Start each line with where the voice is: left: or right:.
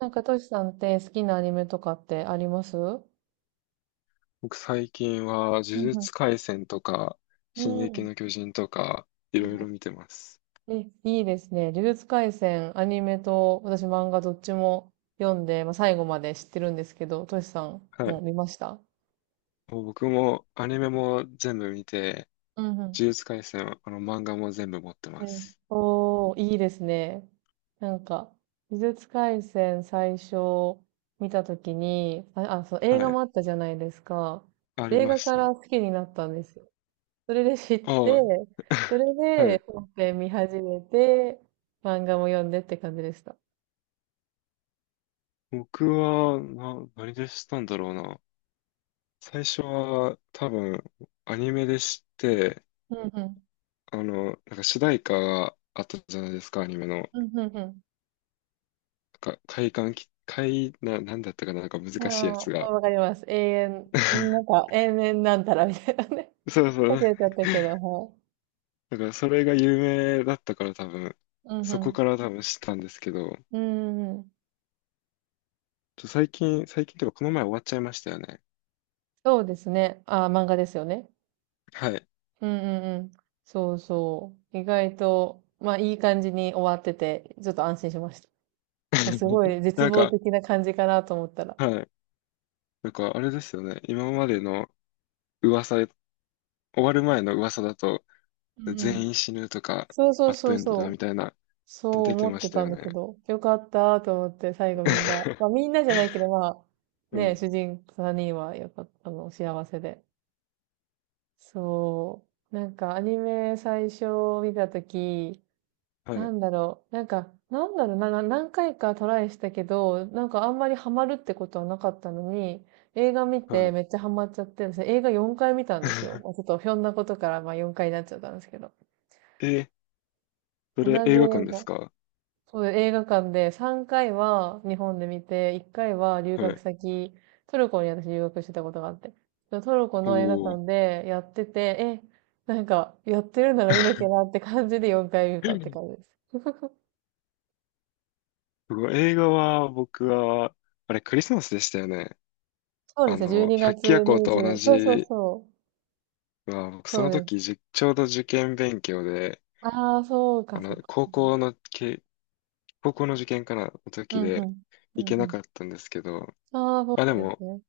right: なんか、トシさんって好きなアニメとかってあります？うん
left: 僕最近は呪
right: うん
left: 術廻戦とか、
right: う
left: 進撃
right: ん。
left: の巨人とか、い
right: うん。
left: ろいろ見てます。
right: え、いいですね。呪術廻戦、アニメと、私漫画どっちも読んで、まあ、最後まで知ってるんですけど、トシさん
left: は
right: も
left: い。
right: 見ました？
left: もう僕もアニメも全部見て、
right: うんうん。
left: 呪術廻戦、漫画も全部持ってま
right: うん、
left: す。
right: おー、いいですね。なんか、呪術廻戦最初見たときに、あ、そう、映
left: は
right: 画
left: い。
right: もあったじゃないですか。
left: あり
right: 映
left: ま
right: 画
left: し
right: か
left: た。
right: ら好きになったんですよ。それで知って、
left: ああ、
right: そ れ
left: は
right: で
left: い。
right: 本編見始めて、漫画も読んでって感じでした。
left: 僕は、何で知ったんだろうな。最初は多分アニメで知って、
right: うんうん。
left: なんか主題歌があったじゃないですか、アニメの。なん
right: うんうん
left: か、快感き、快、な、なんだったかな、なんか
right: うん。
left: 難しいや
right: あ
left: つ
right: あ、
left: が。
right: わかります。なんか 永遠なんたらみたいなね。
left: そうそ う。
right: 忘れちゃったけど、はい。
left: だからそれが有名だったから多分、
right: うんう
left: そこ
right: ん。
left: から多分知ったんですけど、
right: うんうん。
left: ちょ最近、最近というかこの前終わっちゃいましたよね。
right: そうですね。ああ、漫画ですよね。
left: はい。
right: うんうんうん。そうそう。意外と、まあいい感じに終わってて、ちょっと安心しました。もうすご い絶
left: なん
right: 望
left: か、
right: 的な感じかなと思ったら。
left: はい。なんかあれですよね。今までの噂、終わる前の噂だと、
right: うんうん。
left: 全員死ぬとか、
right: そうそう
left: バッ
right: そ
left: ドエ
right: う
left: ンドだ
right: そ
left: み
right: う。
left: たいな、
right: そう
left: 出て
right: 思っ
left: まし
right: て
left: た
right: たん
left: よ
right: だけ
left: ね。
right: ど、よかったと思って最後みんな、まあみんなじゃないけど、まあ、
left: う
right: ね、
left: ん。
right: 主人3人はよかった、あの、幸せで。そう。なんかアニメ最初見たとき、
left: は
right: な
left: い。
right: んだろう、なんか、なんだろうな、何回かトライしたけど、なんかあんまりハマるってことはなかったのに、映画見
left: は
right: て
left: い。
right: めっちゃハマっちゃって、私映画4回見たんですよ。まあちょっ とひょんなことからまあ4回になっちゃったんですけど。
left: え、そ
right: 同
left: れ
right: じ
left: 映画
right: 映
left: 館です
right: 画。
left: か？
right: そう、映画館で3回は日本で見て、1回は留
left: は
right: 学
left: い。
right: 先、トルコに私留学してたことがあって。そのトルコの映画
left: おー。
right: 館でやってて、え、なんかやってるなら見なき ゃなって感じで4回見たって感じです。
left: 僕は映画は僕は、あれクリスマスでしたよね。
right: そうで
left: あ
right: すね、12
left: の、百鬼
right: 月
left: 夜行と同
right: 20、そうそう
left: じ
right: そ
left: は、僕
right: う、
left: そ
right: そう
left: の
right: です。
left: 時じちょうど受験勉強で、
right: ああ、そう
left: あ
right: か、そ
left: の、
right: うか。
left: 高校のけ、高校の受験かな、の
right: う
left: 時
right: ん、う
left: で
right: ん、う
left: 行け
right: ん、う
left: な
right: ん。
left: かったんですけど、
right: ああ、そう
left: あ、で
right: なんです
left: も、
right: ね。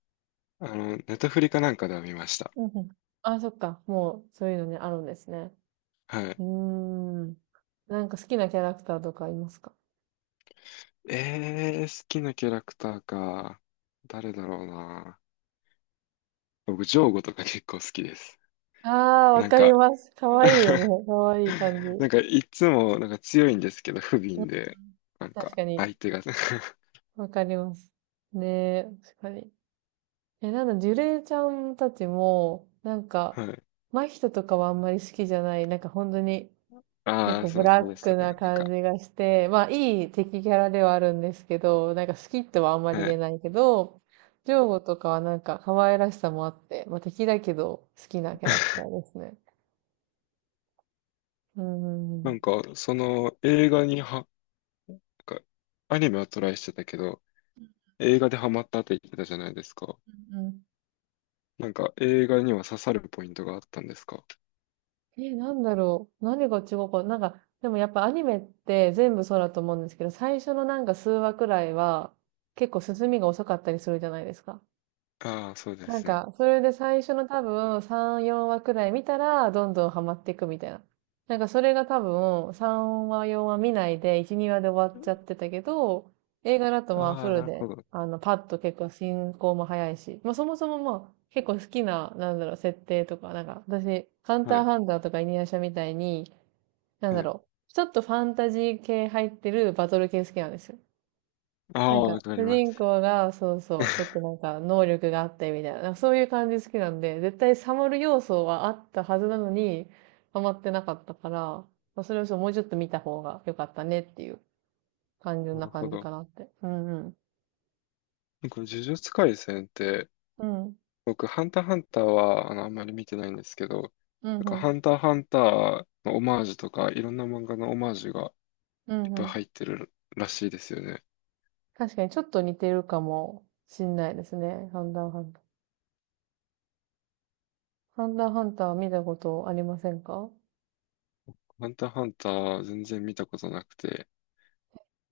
left: あの、ネタフリかなんかでは見ました。
right: うん、うん。ああ、そっか、もうそういうのね、あるんですね。
left: は
right: う
left: い。
right: ーん。なんか好きなキャラクターとかいますか？
left: えー、好きなキャラクターか。誰だろうな。僕、ジョーゴとか結構好きです。
right: ああ、わ
left: なん
right: かり
left: か
right: ます。かわいいよ ね。かわいい感じ。
left: なんか、いつも、なんか強いんですけど、不
right: うん。
left: 憫で、なん
right: 確
left: か、
right: かに。
left: 相手が
right: わかります。ねえ、確かに。え、なんだ、ジュレイちゃんたちも、なんか、
left: はい。
right: 真人とかはあんまり好きじゃない。なんか本当に、結
left: ああ、
right: 構
left: そ
right: ブ
left: う、
right: ラッ
left: そうでした
right: クな
left: ね。なん
right: 感
left: か、
right: じがして、まあいい敵キャラではあるんですけど、なんか好きとはあんまり
left: は
right: 言え
left: い。
right: ないけど、ジョーゴとかはなんか可愛らしさもあって、まあ敵だけど好きなキャラクターですね。うんう
left: な
right: ん
left: んか、その映画には、なんか、アニメはトライしてたけど、映画でハマったって言ってたじゃないですか。
right: うん。
left: なんか、映画には刺さるポイントがあったんですか？
right: え、なんだろう。何が違うか。なんか、でもやっぱアニメって全部そうだと思うんですけど、最初のなんか数話くらいは結構進みが遅かったりするじゃないですか。
left: ああー、そうで
right: なん
left: すね。
right: か、それで最初の多分3、4話くらい見たら、どんどんハマっていくみたいな。なんかそれが多分3話、4話見ないで、1、2話で終わっちゃってたけど、映画だとまあ
left: あ
right: フ
left: あ、
right: ル
left: なるほ
right: で、
left: ど。
right: あの、パッと結構進行も早いし、まあそもそもまあ結構好きな、なんだろう、設定とか、なんか私、ハン
left: は
right: ター
left: い。
right: ハンターとかイニアシャみたいに、なん
left: は
right: だ
left: い。
right: ろう、ちょっとファンタジー系入ってるバトル系好きなんですよ。
left: あ
right: な
left: あ、
right: んか、
left: わか
right: 主
left: りま
right: 人
left: す。
right: 公が、そうそう、ちょっと なんか、能力があってみたいな、なんかそういう感じ好きなんで、絶対サムる要素はあったはずなのに、ハマってなかったから、まあそれをそうもうちょっと見た方が良かったねっていう単純
left: な
right: な
left: るほ
right: 感じ
left: ど。
right: かなって。うんうん。
left: なんか、呪術廻戦って、
right: うん。
left: 僕、ハンターハンターは、あの、あんまり見てないんですけど、な
right: うん
left: んか、
right: うん。
left: ハンターハンターのオマージュとか、いろんな漫画のオマージュが
right: う
left: いっ
right: んう
left: ぱい入
right: ん。
left: ってるらしいですよね。
right: 確かにちょっと似てるかもしんないですね。ハンターハンター。ハンターハンターは見たことありませんか？
left: ハンターハンター、全然見たことなくて。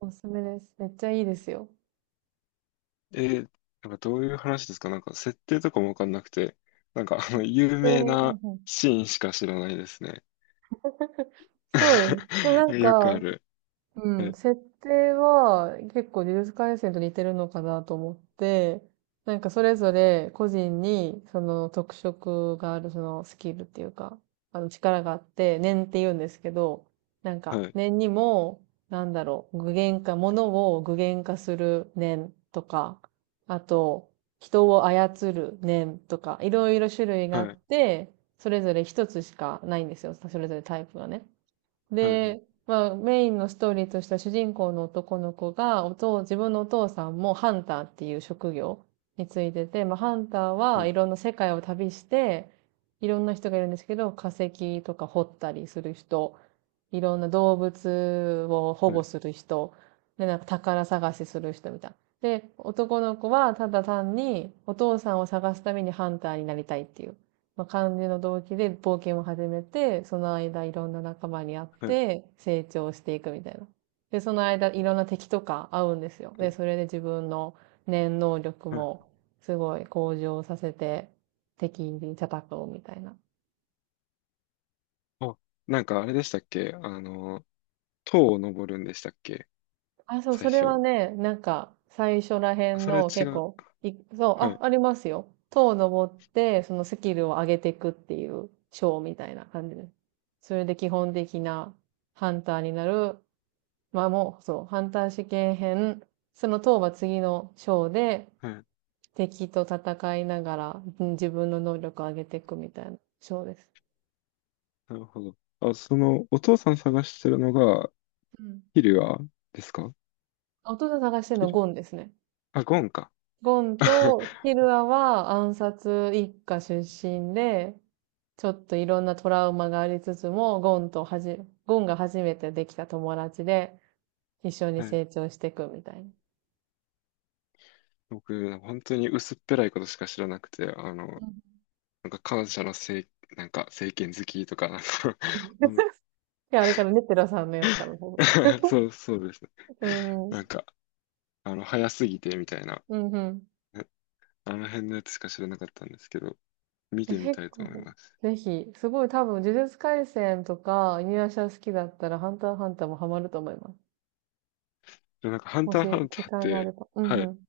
right: おすすめです。めっちゃいいですよ。
left: えー、なんかどういう話ですか？なんか、設定とかもわかんなくて、なんか、あの、有
right: で、
left: 名
right: う
left: な
right: んうん。
left: シーンしか知らないですね。
right: そうです。でも なん
left: よく
right: か、
left: ある。
right: う
left: は
right: ん、
left: い、
right: 設定は結構呪術廻戦と似てるのかなと思って、なんかそれぞれ個人にその特色があるそのスキルっていうか、あの力があって、念って言うんですけど、なんか
left: はい、
right: 念にも、なんだろう、具現化、物を具現化する念とか、あと、人を操る念とか、いろいろ種類が
left: は
right: あっ
left: い、
right: て、それぞれ一つしかないんですよ。それぞれタイプがね。
left: はい、はい、
right: で、まあ、メインのストーリーとしては主人公の男の子が、自分のお父さんもハンターっていう職業についてて、まあ、ハンター
left: は
right: は
left: い、
right: いろんな世界を旅して、いろんな人がいるんですけど、化石とか掘ったりする人、いろんな動物を保
left: はい、
right: 護する人、で、なんか宝探しする人みたいな。で、男の子はただ単にお父さんを探すためにハンターになりたいっていう。まあ、感じの動機で冒険を始めて、その間いろんな仲間に会っ
left: は
right: て成長していくみたいな。で、その間いろんな敵とか会うんですよ。で、そ
left: い。
right: れで自分の念能力
left: はい。
right: もすごい向上させて敵に叩こうみたいな。
left: あ、なんかあれでしたっけ？あの、塔を登るんでしたっけ？
right: あ、そう、
left: 最
right: それは
left: 初。
right: ね、なんか最初らへ
left: あ、
right: ん
left: それは
right: の
left: 違
right: 結
left: う。
right: 構、そう、
left: は
right: あ、
left: い。
right: ありますよ。塔を登ってそのスキルを上げていくっていう章みたいな感じです。それで基本的なハンターになる、まあもう、そう、ハンター試験編、その当は次の章で、
left: はい。
right: 敵と戦いながら、うん、自分の能力を上げていくみたいな章です。
left: なるほど。あ、その、お父さん探してるのが、
right: うん、
left: キリュアですか？
right: 弟探してるの
left: キ
right: は
left: リュ、
right: ゴンですね。
left: あ、ゴンか。
right: ゴンと ヒルアは暗殺一家出身で、ちょっといろんなトラウマがありつつも、ゴンとはじ、ゴンが初めてできた友達で、一緒に
left: はい。
right: 成長していくみたいな。
left: 僕、本当に薄っぺらいことしか知らなくて、あの、
right: うん。
left: なんか感謝のせい、なんか政権好きとか、なんか うん
right: いや、あれからね、テラさんのやつから。
left: そうそうです。
right: う
left: な
right: ん。
left: んか、あの、早すぎてみたいな、
right: うんうん。
left: え、あの辺のやつしか知らなかったんですけど、見
right: え、
left: てみた
right: 結
left: いと思い
right: 構、
left: ます。
right: ぜひ、すごい多分、呪術廻戦とか、犬夜叉好きだったら、ハンターハンターもハマると思います。
left: でもなんか、ハン
right: も
left: タ
right: し、
left: ーハンタ
right: 時
left: ーっ
right: 間があ
left: て、
right: れば。うん
left: は
right: う
left: い。
right: ん。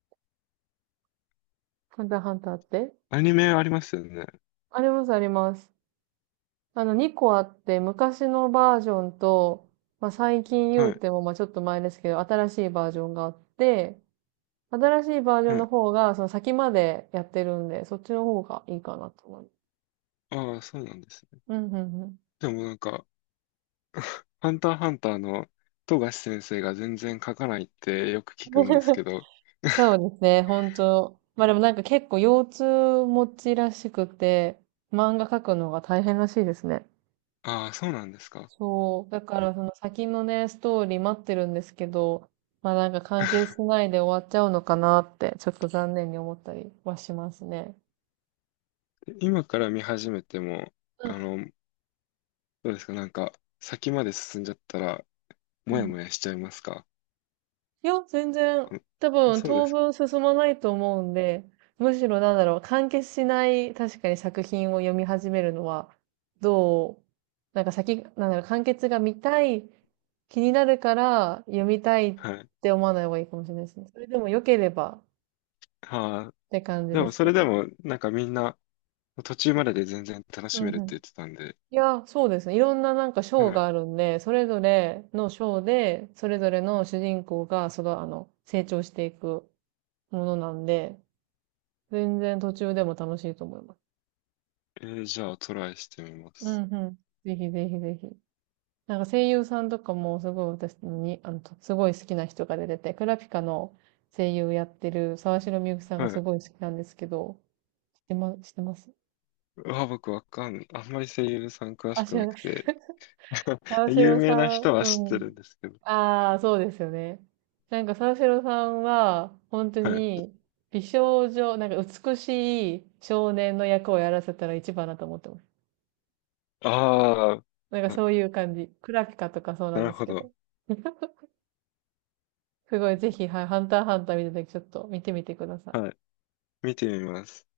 right: ハンターハンターって、
left: アニメありますよね。
right: あります、あります。あの、2個あって、昔のバージョンと、まあ、最近言
left: は
right: う
left: い。
right: ても、まあ、ちょっと前ですけど、新しいバージョンがあって、新しいバージョン
left: は
right: の
left: い。
right: 方が、その先までやってるんで、そっちの方がいいかなと思います。
left: ああ、そうなんですね。
right: うんうんうん。
left: でもなんか、ハンターハンターの富樫先生が全然書かないってよく聞くんですけ ど、
right: そ うですね、本当。まあでもなんか結構腰痛持ちらしくて、漫画描くのが大変らしいですね。
left: ああ、そうなんですか。
right: そう。だからその先のね、ストーリー待ってるんですけど、まあなんか完結し ないで終わっちゃうのかなって、ちょっと残念に思ったりはしますね。
left: 今から見始めても、
right: うん
left: あの、どうですか、なんか、先まで進んじゃったら、
right: う
left: もやも
right: ん、
left: やしちゃいますか？
right: いや、全然、
left: この、
right: 多
left: あ、
right: 分
left: そうで
right: 当
left: すか。
right: 分進まないと思うんで、むしろなんだろう、完結しない確かに作品を読み始めるのは、どう、なんか先、なんだろう、完結が見たい、気になるから読みたいっ
left: はい。
right: て思わない方がいいかもしれないですね。それでも良ければっ
left: はあ、
right: て感じ
left: で
right: で
left: も、
right: す
left: そ
right: け
left: れで
right: ど。
left: も、なんかみんな、途中までで全然楽
right: う
left: しめる
right: ん
left: っ
right: う
left: て
right: ん。
left: 言ってたんで、
right: いや、そうですね。いろんななんか章
left: はい。
right: があるんで、それぞれの章で、それぞれの主人公が、その、あの、成長していくものなんで、全然途中でも楽しいと思います。
left: えー、じゃあ、トライしてみま
right: う
left: す。
right: んうん。ぜひぜひぜひ。なんか声優さんとかもすごい私に、あの、とすごい好きな人が出てて、クラピカの声優やってる沢城みゆきさんが
left: は
right: す
left: い。
right: ごい好きなんですけど、知ってます？
left: うわ、僕わかん、あんまり声優さん詳
right: あ、
left: しく
right: 知ら
left: な
right: な
left: く
right: い。
left: て、
right: 沢
left: 有
right: 城
left: 名な
right: さ
left: 人
right: ん、う
left: は知って
right: ん。
left: るんですけど。
right: ああ、そうですよね。なんか沢城さんは、本当
left: はい。
right: に、美少女、なんか美しい少年の役をやらせたら一番だと思ってます。
left: ああ、
right: なんかそういう感じ。クラピカとかそうな
left: な
right: ん
left: る
right: です
left: ほ
right: け
left: ど。
right: ど。すごい、ぜひ、はい、ハンターハンター見たときちょっと見てみてください。
left: はい。見てみます。